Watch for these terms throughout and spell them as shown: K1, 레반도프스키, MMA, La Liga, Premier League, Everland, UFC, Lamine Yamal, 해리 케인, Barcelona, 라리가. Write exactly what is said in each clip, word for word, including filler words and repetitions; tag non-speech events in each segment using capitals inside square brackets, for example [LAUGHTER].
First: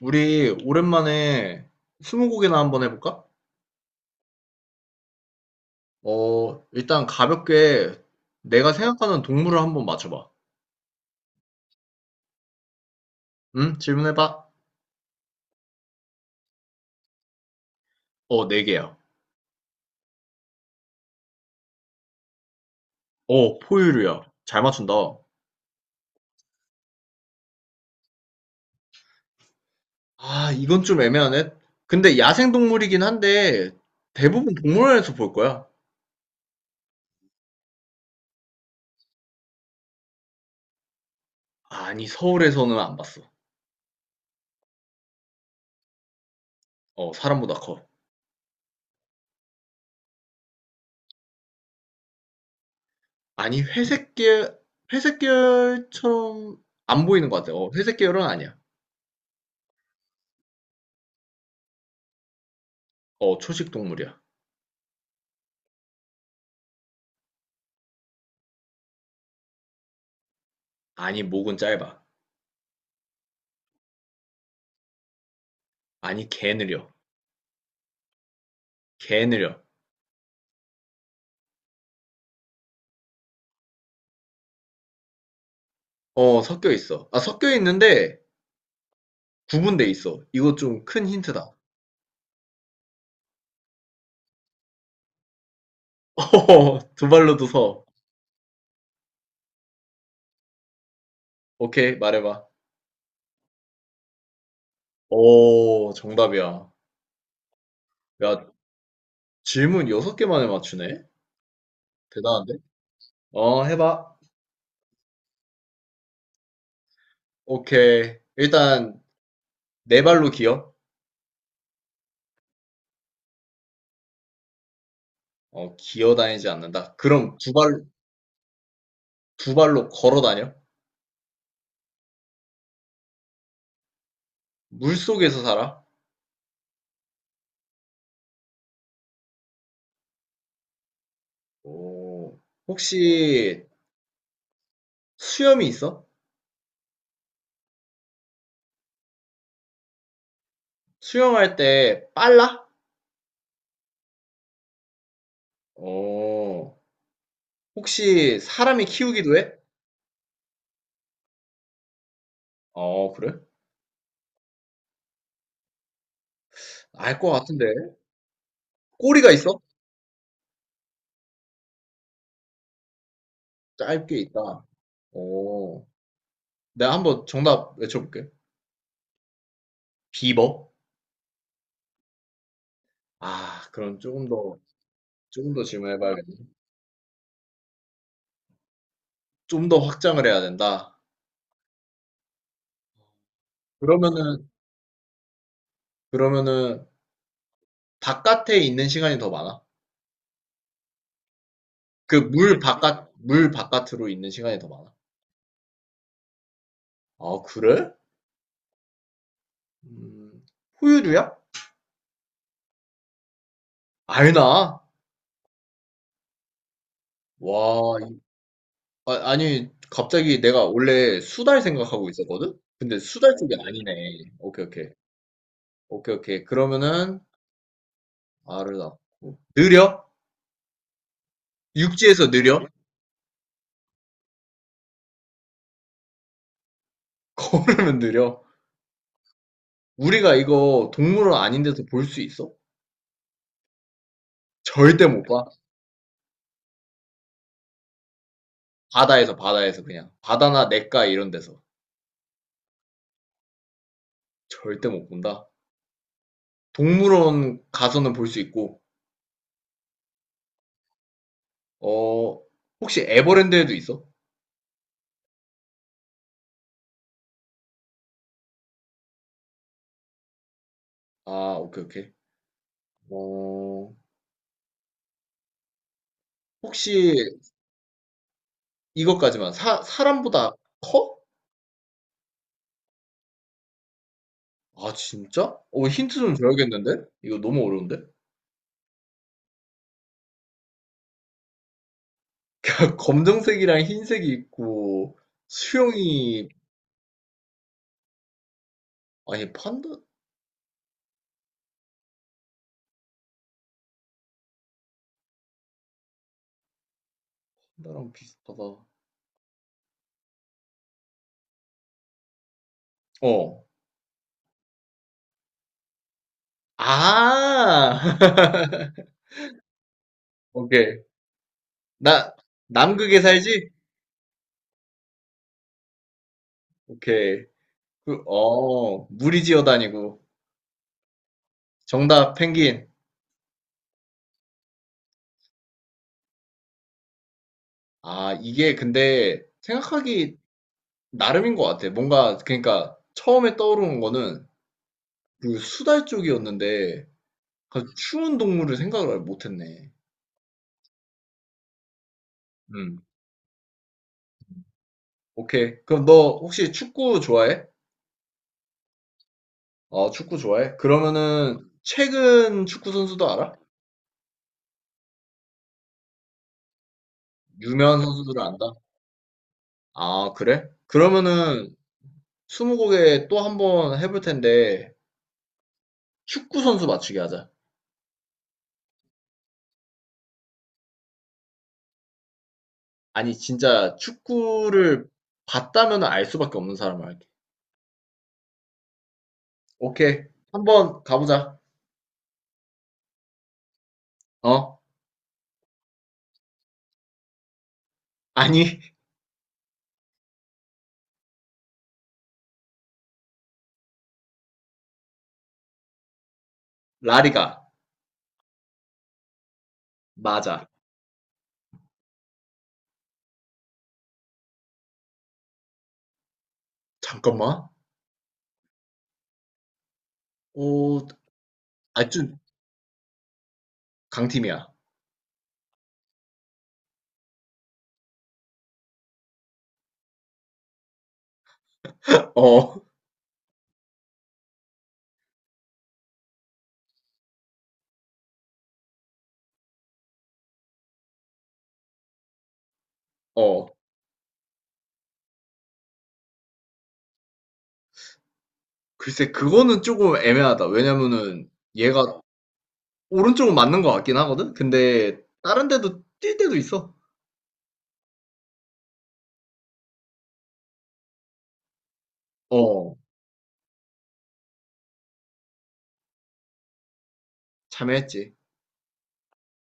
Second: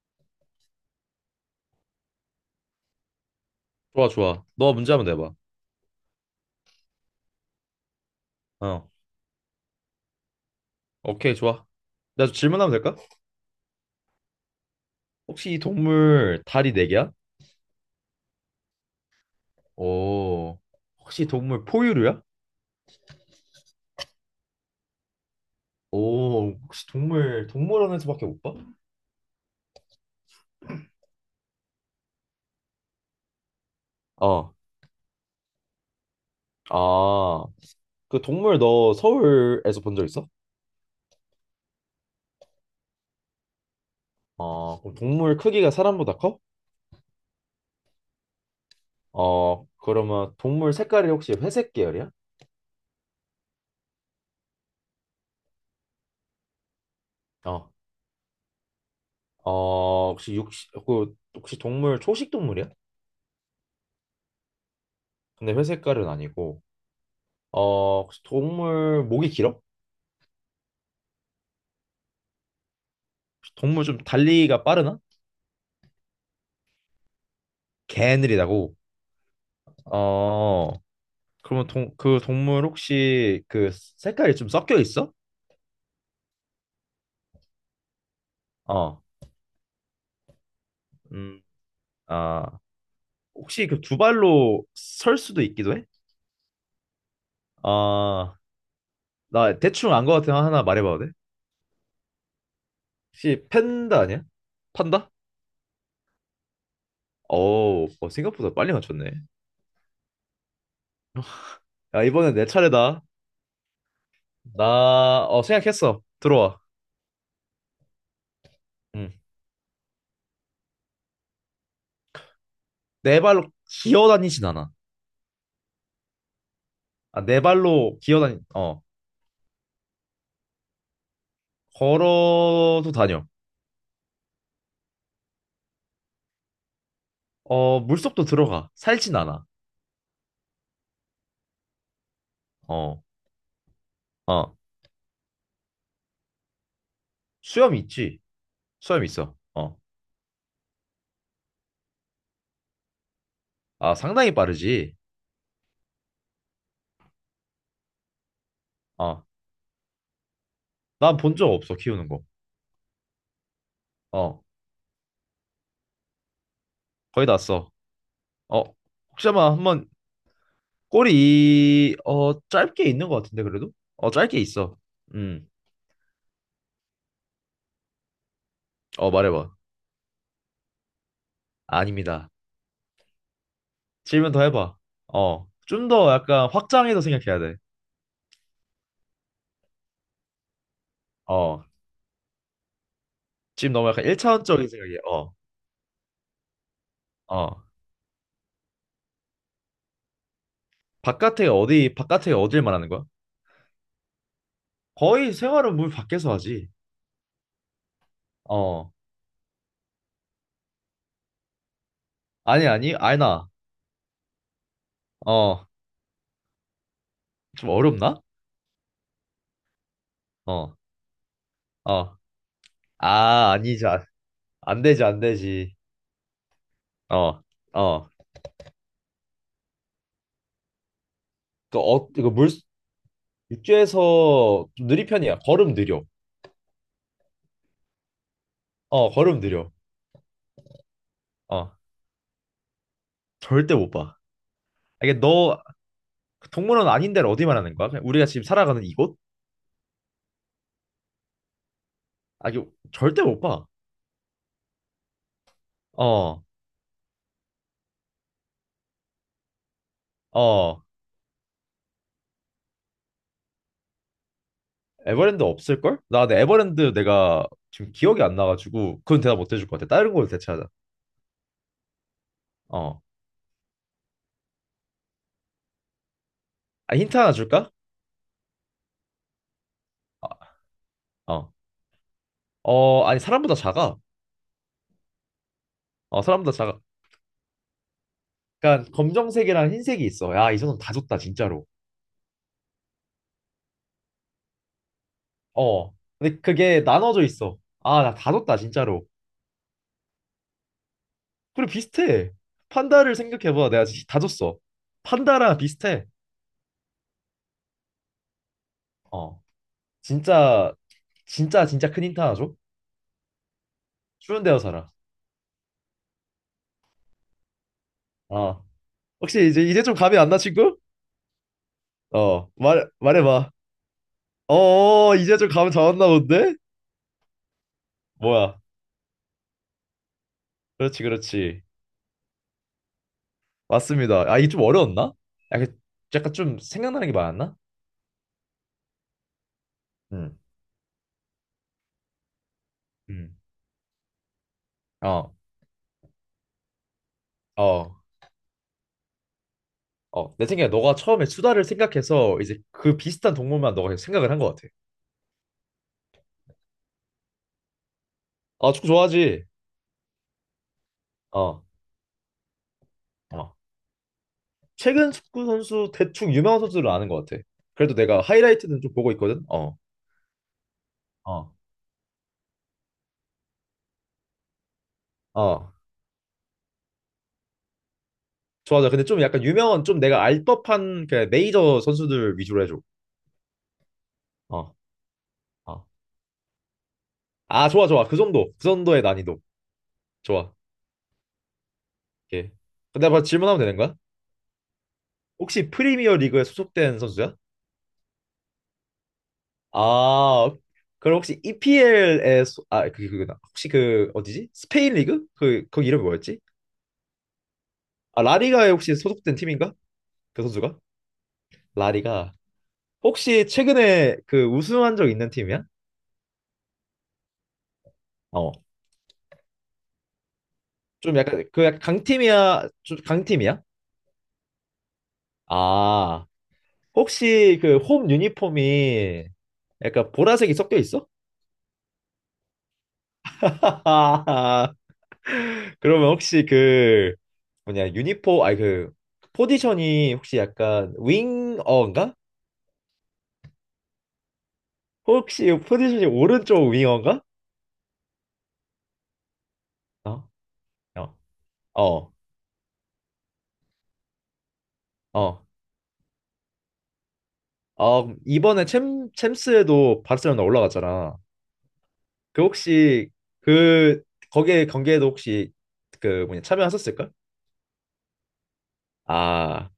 우리 오랜만에 스무고개나 한번 해볼까? 좋아, 좋아. 너 문제 한번 내봐. 어, 일단 가볍게 내가 어. 생각하는 동물을 한번 맞춰봐. 오케이, 좋아. 나 질문하면 될까? 응? 질문해봐. 혹시 이 동물 다리 네 개야? 어, 네 개야. 오. 혹시 동물 포유류야? 어, 포유류야. 잘 맞춘다. 오, 혹시 동물 동물원에서밖에 못 봐? 아, 이건 좀 애매하네. 근데 야생 동물이긴 한데 대부분 어. 동물원에서 볼 거야. 아, 그 동물 너 서울에서 본 적 있어? 아니, 서울에서는 안 봤어. 어, 그럼 동물 크기가 사람보다 커? 어, 사람보다 커. 어, 그러면 동물 색깔이 혹시 회색 계열이야? 아니, 회색 계열, 회색 계열처럼 안 보이는 것 같아. 어, 어. 회색 계열은 아니야. 어, 혹시 육식, 그, 혹시 동물 초식 동물이야? 어, 초식 동물이야. 근데 회색깔은 아니고. 어, 혹시 동물 목이 길어? 아니, 목은 짧아. 동물 좀 달리기가 빠르나? 아니 개 느려. 개느리다고. 개 느려. 어, 그러면 동, 그 동물 혹시 그 색깔이 좀 섞여 있어? 어 섞여 있어. 아 섞여 있는데 어, 구분돼 있어. 이거 좀 큰 음, 힌트다. 아, 혹시 그 두 발로 설 수도 있기도 해? [LAUGHS] 어허허, 두 발로도 서. 아, 나 대충 안 것같은 하나 말해봐도 돼? 오케이 말해봐. 혹시 팬다 아니야? 판다? 오 정답이야. 오, 어, 야 생각보다 빨리 맞췄네. 질문 여섯 개 만에 맞추네. 야, 이번엔 내 대단한데? 차례다. 어 해봐. 나, 어, 생각했어. 들어와. 오케이. 일단 응. 네 발로 기어. 네 발로 기어 다니진 않아. 어 기어 다니지 않는다. 아, 그럼 네 두 발, 발로 기어 다니, 어, 두 발로 걸어 다녀. 걸어도 다녀. 물 속에서 살아. 어, 물속도 들어가. 살진 않아. 오 어, 혹시 어. 수염이 있어? 수염 있지? 수염 있어. 어. 수영할 때 빨라? 아, 상당히 빠르지? 오. 혹시 사람이 어. 키우기도 해? 난 본 적 없어, 키우는 거. 어, 그래? 어. 알 거의 것 다 같은데. 써. 어. 꼬리가 혹시나 있어? 한번 꼬리, 어, 짧게 있는 것 같은데, 그래도? 어, 짧게 짧게 있다. 있어. 음. 오. 내가 한번 정답 외쳐볼게. 어, 말해봐. 비버? 아닙니다. 아, 그럼 조금 질문 더 더, 해봐. 어. 조금 더 질좀 문해봐더 야겠네 약간 확장해서 생각해야 돼. 좀 더 확장을 해야 된다. 어. 지금 너무 약간 그러면은, 일 차원적인 생각이야. 어. 그러면은, 어. 바깥에 있는 시간이 더 많아? 바깥에 어디, 그 바깥에 물 어딜 말하는 거야? 바깥, 물 바깥으로 있는 시간이 더 많아? 거의 생활은 물 밖에서 하지. 아, 그래? 어. 음, 포유류야? 아니, 아니, 아니나. 알나? 어. 좀 와, 어렵나? 아, 니 갑자기 내가 어. 원래 수달 생각하고 어. 있었거든? 근데 수달 아, 쪽이 아니지. 아니네. 아, 오케이, 안 오케이. 되지, 안 되지. 오케이, 오케이. 그러면은, 어. 어. 알을 낳고. 느려? 그, 어, 육지에서 이거 물, 느려? [LAUGHS] 육지에서 좀 느린 편이야. 걸음 느려. 걸으면 느려? 어, 걸음 느려. 우리가 이거 동물원 아닌 어. 데서 볼 수 있어? 절대 못 봐. 아, 절대 이게 못 봐. 너, 동물원 아닌 데를 어디 말하는 거야? 그냥 우리가 지금 살아가는 이곳? 바다에서, 바다에서 그냥. 바다나 냇가 이런 데서. 아, 이거 절대 못 봐. 절대 못 본다. 어. 동물원 가서는 볼 수 있고, 어. 어, 혹시 에버랜드에도 있어? 에버랜드 없을걸? 나 근데 에버랜드 내가 지금 기억이 안 나가지고, 그건 대답 못 해줄 것 같아. 다른 걸로 대체하자. 아, 오케이, 오케이. 어. 어, 아, 혹시 힌트 하나 줄까? 이것까지만. 사 어. 사람보다 커? 어. 어, 아니, 사람보다 작아. 아 진짜? 어 힌트 어, 좀 사람보다 작아. 줘야겠는데? 이거 너무 어려운데? 그러니까 검정색이랑 흰색이 있어. 야, 이 정도면 다 줬다, 진짜로. [LAUGHS] 검정색이랑 흰색이 있고 어. 근데 수영이 그게 나눠져 있어. 아, 나 다 줬다, 진짜로. 아니 판다 그리고 비슷해. 판다를 생각해봐. 내가 진짜 다 줬어. 판다랑 비슷해. 판다랑 비슷하다. 어. 진짜, 진짜, 진짜 큰 힌트 하나 줘? 어. 추운 데서 살아. 아. 어. [LAUGHS] 혹시 이제, 이제 좀 감이 안 나, 친구? 오케이. 나 어. 말, 남극에 말해봐. 살지? 어, 어, 어, 이제 좀 감 잡았나 본데? 오케이. 그, 뭐야. 어, 무리 지어 다니고. 그렇지, 그렇지. 정답 펭귄. 맞습니다. 아, 이게 좀 어려웠나? 약간, 약간 좀 생각나는 게 많았나? 아, 이게 근데 생각하기 음. 나름인 것 같아. 뭔가 그러니까 음. 처음에 떠오르는 거는 어, 그 수달 쪽이었는데 아주 어, 추운 동물을 생각을 못했네. 어. 내 생각에 너가 처음에 수다를 생각해서 이제 그 음, 비슷한 동물만 너가 생각을 한 것 같아. 오케이. 그럼 너 혹시 축구 좋아해? 아, 축구 좋아하지? 어, 축구 좋아해? 그러면은 어, 최근 축구 선수도 알아? 어. 최근 축구 선수 대충 유명한 선수를 아는 것 같아. 그래도 유명한 내가 선수들을 안다? 하이라이트는 좀 보고 있거든. 어, 아, 그래? 어, 그러면은 스무고개 또 한번 해볼 텐데 어. 축구 선수 맞추기 하자. 좋아, 좋아. 근데 좀 약간 유명한, 좀 내가 알 법한 그 메이저 선수들 위주로 해줘. 아니 진짜 어, 축구를 어. 봤다면 알 수밖에 없는 사람을 할게. 아, 좋아, 좋아. 그 정도, 그 정도의 난이도. 오케이. 좋아. 한번 가보자. 오케이. 근데 바로 질문하면 되는 거야? 어? 혹시 프리미어 리그에 소속된 선수야? 아니 [LAUGHS] 아, 그럼 혹시 이피엘에 소... 아, 그게 그거나. 혹시 그 어디지? 스페인 리그? 그 거기 이름이 뭐였지? 라리가 아, 라리가에 혹시 소속된 팀인가? 그 맞아. 선수가? 라리가. 혹시 최근에 그 우승한 적 있는 팀이야? 잠깐만. 어. 어, 좀 약간 그 약간 아, 좀 강팀이야? 좀 강팀이야? 강팀이야. 아. 혹시 그 홈 유니폼이 약간 보라색이 섞여 있어? 어, [LAUGHS] 그러면 혹시 그 뭐냐 유니포 아니 그 포지션이 혹시 약간 윙어인가? 어. 혹시 포지션이 오른쪽 윙어인가? 글쎄, 그거는 조금 어? 애매하다. 어. 왜냐면은 어. 얘가 오른쪽은 맞는 것 같긴 하거든? 근데 어. 다른 데도 뛸 때도 있어. 어, 이번에 챔 챔스에도 바르셀로나 올라갔잖아. 그 어, 혹시 그 거기에 경기에도 혹시 그 뭐냐 참여하셨을까? 참여했지. 아.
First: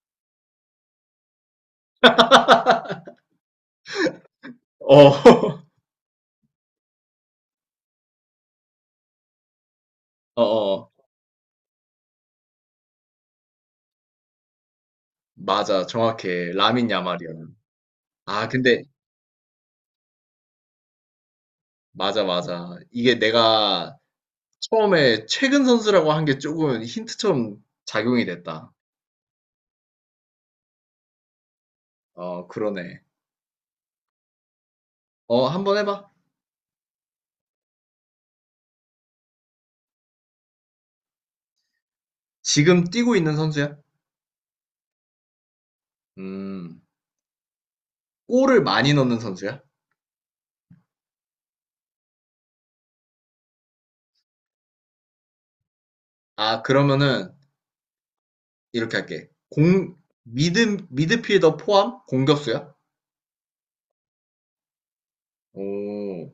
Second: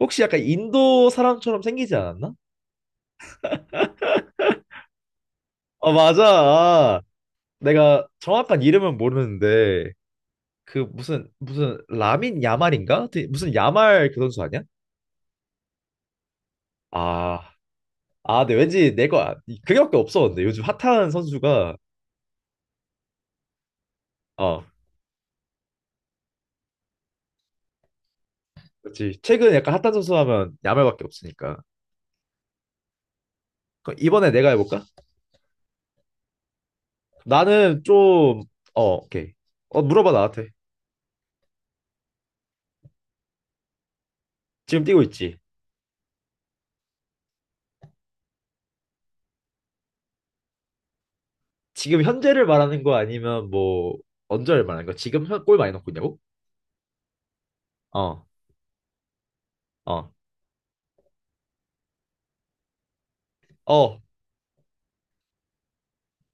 혹시 약간 인도 사람처럼 생기지 않았나? 어, [LAUGHS] 어, 맞아. 아, 내가 정확한 이름은 모르는데 어, 그 어. 무슨 무슨 라민 야말인가? 되게 무슨 야말 그 선수 아니야? 맞아. 정확해. 라민 야말이야. 아, 아, 아, 근데 근데 왠지 내가 그게밖에 없어. 근데 요즘 핫한 선수가 맞아, 맞아. 이게 내가 어, 처음에 최근 선수라고 한 게 조금 힌트처럼 작용이 됐다. 그렇지. 최근 약간 핫한 선수 하면 야말밖에 없으니까. 어, 그러네. 그럼 이번에 내가 해볼까? 어, 한번 해봐. 나는 좀 어, 오케이. 어, 물어봐 나한테. 지금 뛰고 있는 선수야? 지금 뛰고 있지? 음, 골을 많이 넣는 선수야? 지금 현재를 말하는 거 아니면 뭐 언제를 말하는 거? 지금 현- 골 많이 넣고 있냐고? 아, 그러면은 어, 이렇게 할게. 공, 어, 미드, 미드필더 포함 공격수야? 어, 오,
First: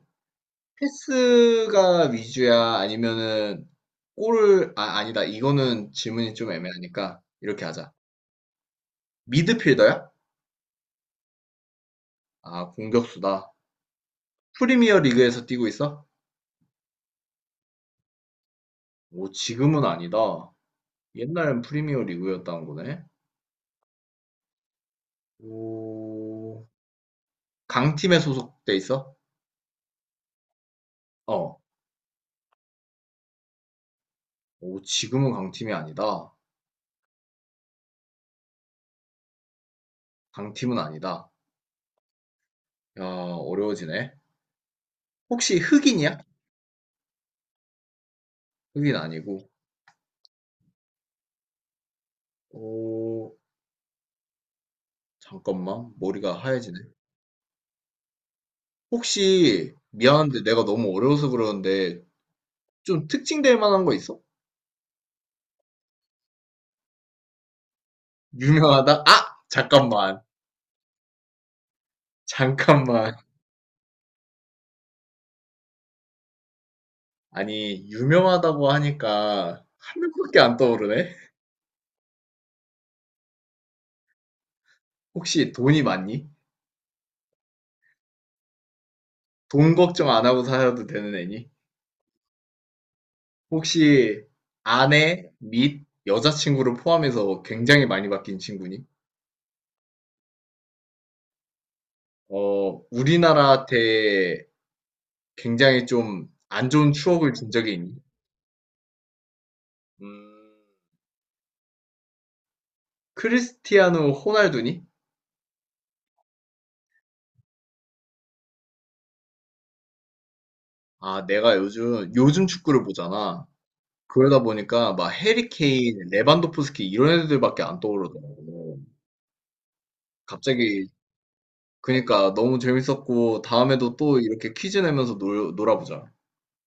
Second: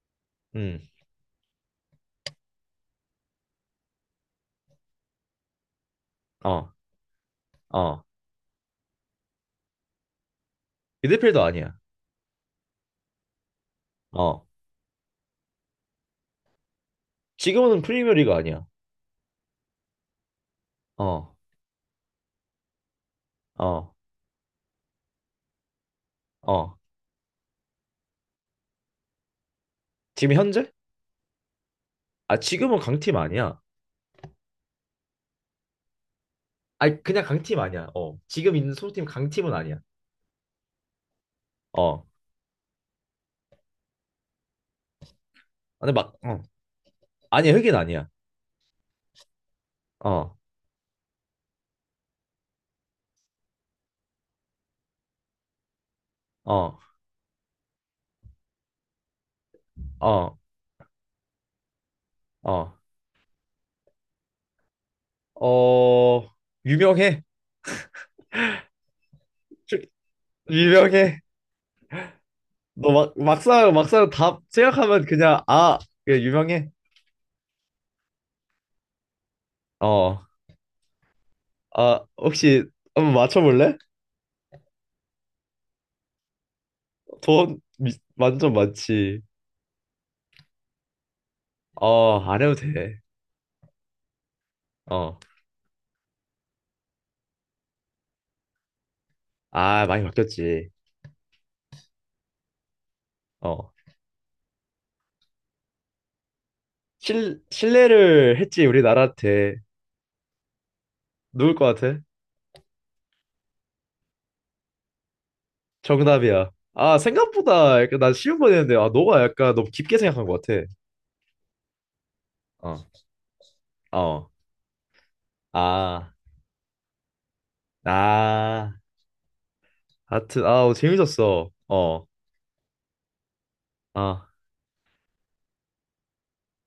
음, 패스가 위주야? 아니면은 골을, 아, 아니다. 이거는 질문이 좀 어, 애매하니까 이렇게 하자. 어. 미드필더야? 미드필더 아니야. 아, 공격수다. 어. 프리미어 리그에서 뛰고 있어? 지금은 프리미어리가 아니야. 오, 지금은 아니다. 어. 옛날엔 프리미어 리그였다는 거네. 어, 오, 어. 강팀에 소속돼 있어? 지금 현재? 어. 아, 지금은 강팀 아니야. 오, 지금은 강팀이 아니다. 아니, 그냥 강팀 아니야. 어. 지금 있는 소속팀 강팀은 아니야. 강팀은 아니다. 어. 아, 야, 어려워지네. 혹시 근데 막, 흑인이야? 어. 아니야, 흑인 아니야. 흑인 아니고. 어, 오, 잠깐만. 머리가 하얘지네. 어, 혹시, 어, 미안한데 내가 너무 어려워서 그러는데, 어. 좀 특징될 만한 거 있어? 어, 유명해. 유명하다? 아! 주- 잠깐만. 유명해. 너 막, 잠깐만. 막상, 막상 답 생각하면 그냥, 아, 그냥 유명해. 아니, 유명하다고 하니까, 한 어. 명밖에 안 떠오르네? 아, 혹시 한번 맞춰볼래? 혹시 돈이 많니? 돈 미- 완전 많지. 돈 걱정 안 하고 살아도 되는 애니? 어, 안 해도 돼. 혹시, 어. 아내 및 여자친구를 포함해서 굉장히 많이 바뀐 친구니? 아, 많이 바뀌었지. 어, 우리나라 어. 대 굉장히 좀 안 좋은 추억을 실, 준 적이 있니? 실례를 했지, 우리나라한테. 음, 누굴 것 같아? 크리스티아누 호날두니? 정답이야. 아, 생각보다 약간 난 쉬운 거 했는데, 아, 너가 약간 너무 깊게 생각한 것 같아. 아, 내가 요즘, 요즘 어, 축구를 보잖아. 어. 그러다 보니까 막 해리 케인, 아, 레반도프스키 이런 애들밖에 안 아. 떠오르더라고. 하여튼, 아, 갑자기, 재밌었어. 어, 그니까 너무 재밌었고, 다음에도 또 아. 이렇게 퀴즈 내면서 놀, 놀아보자.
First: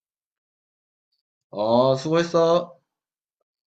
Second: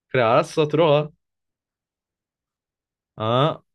그래, 알았어. 들어가. 아, 수고했어. 아.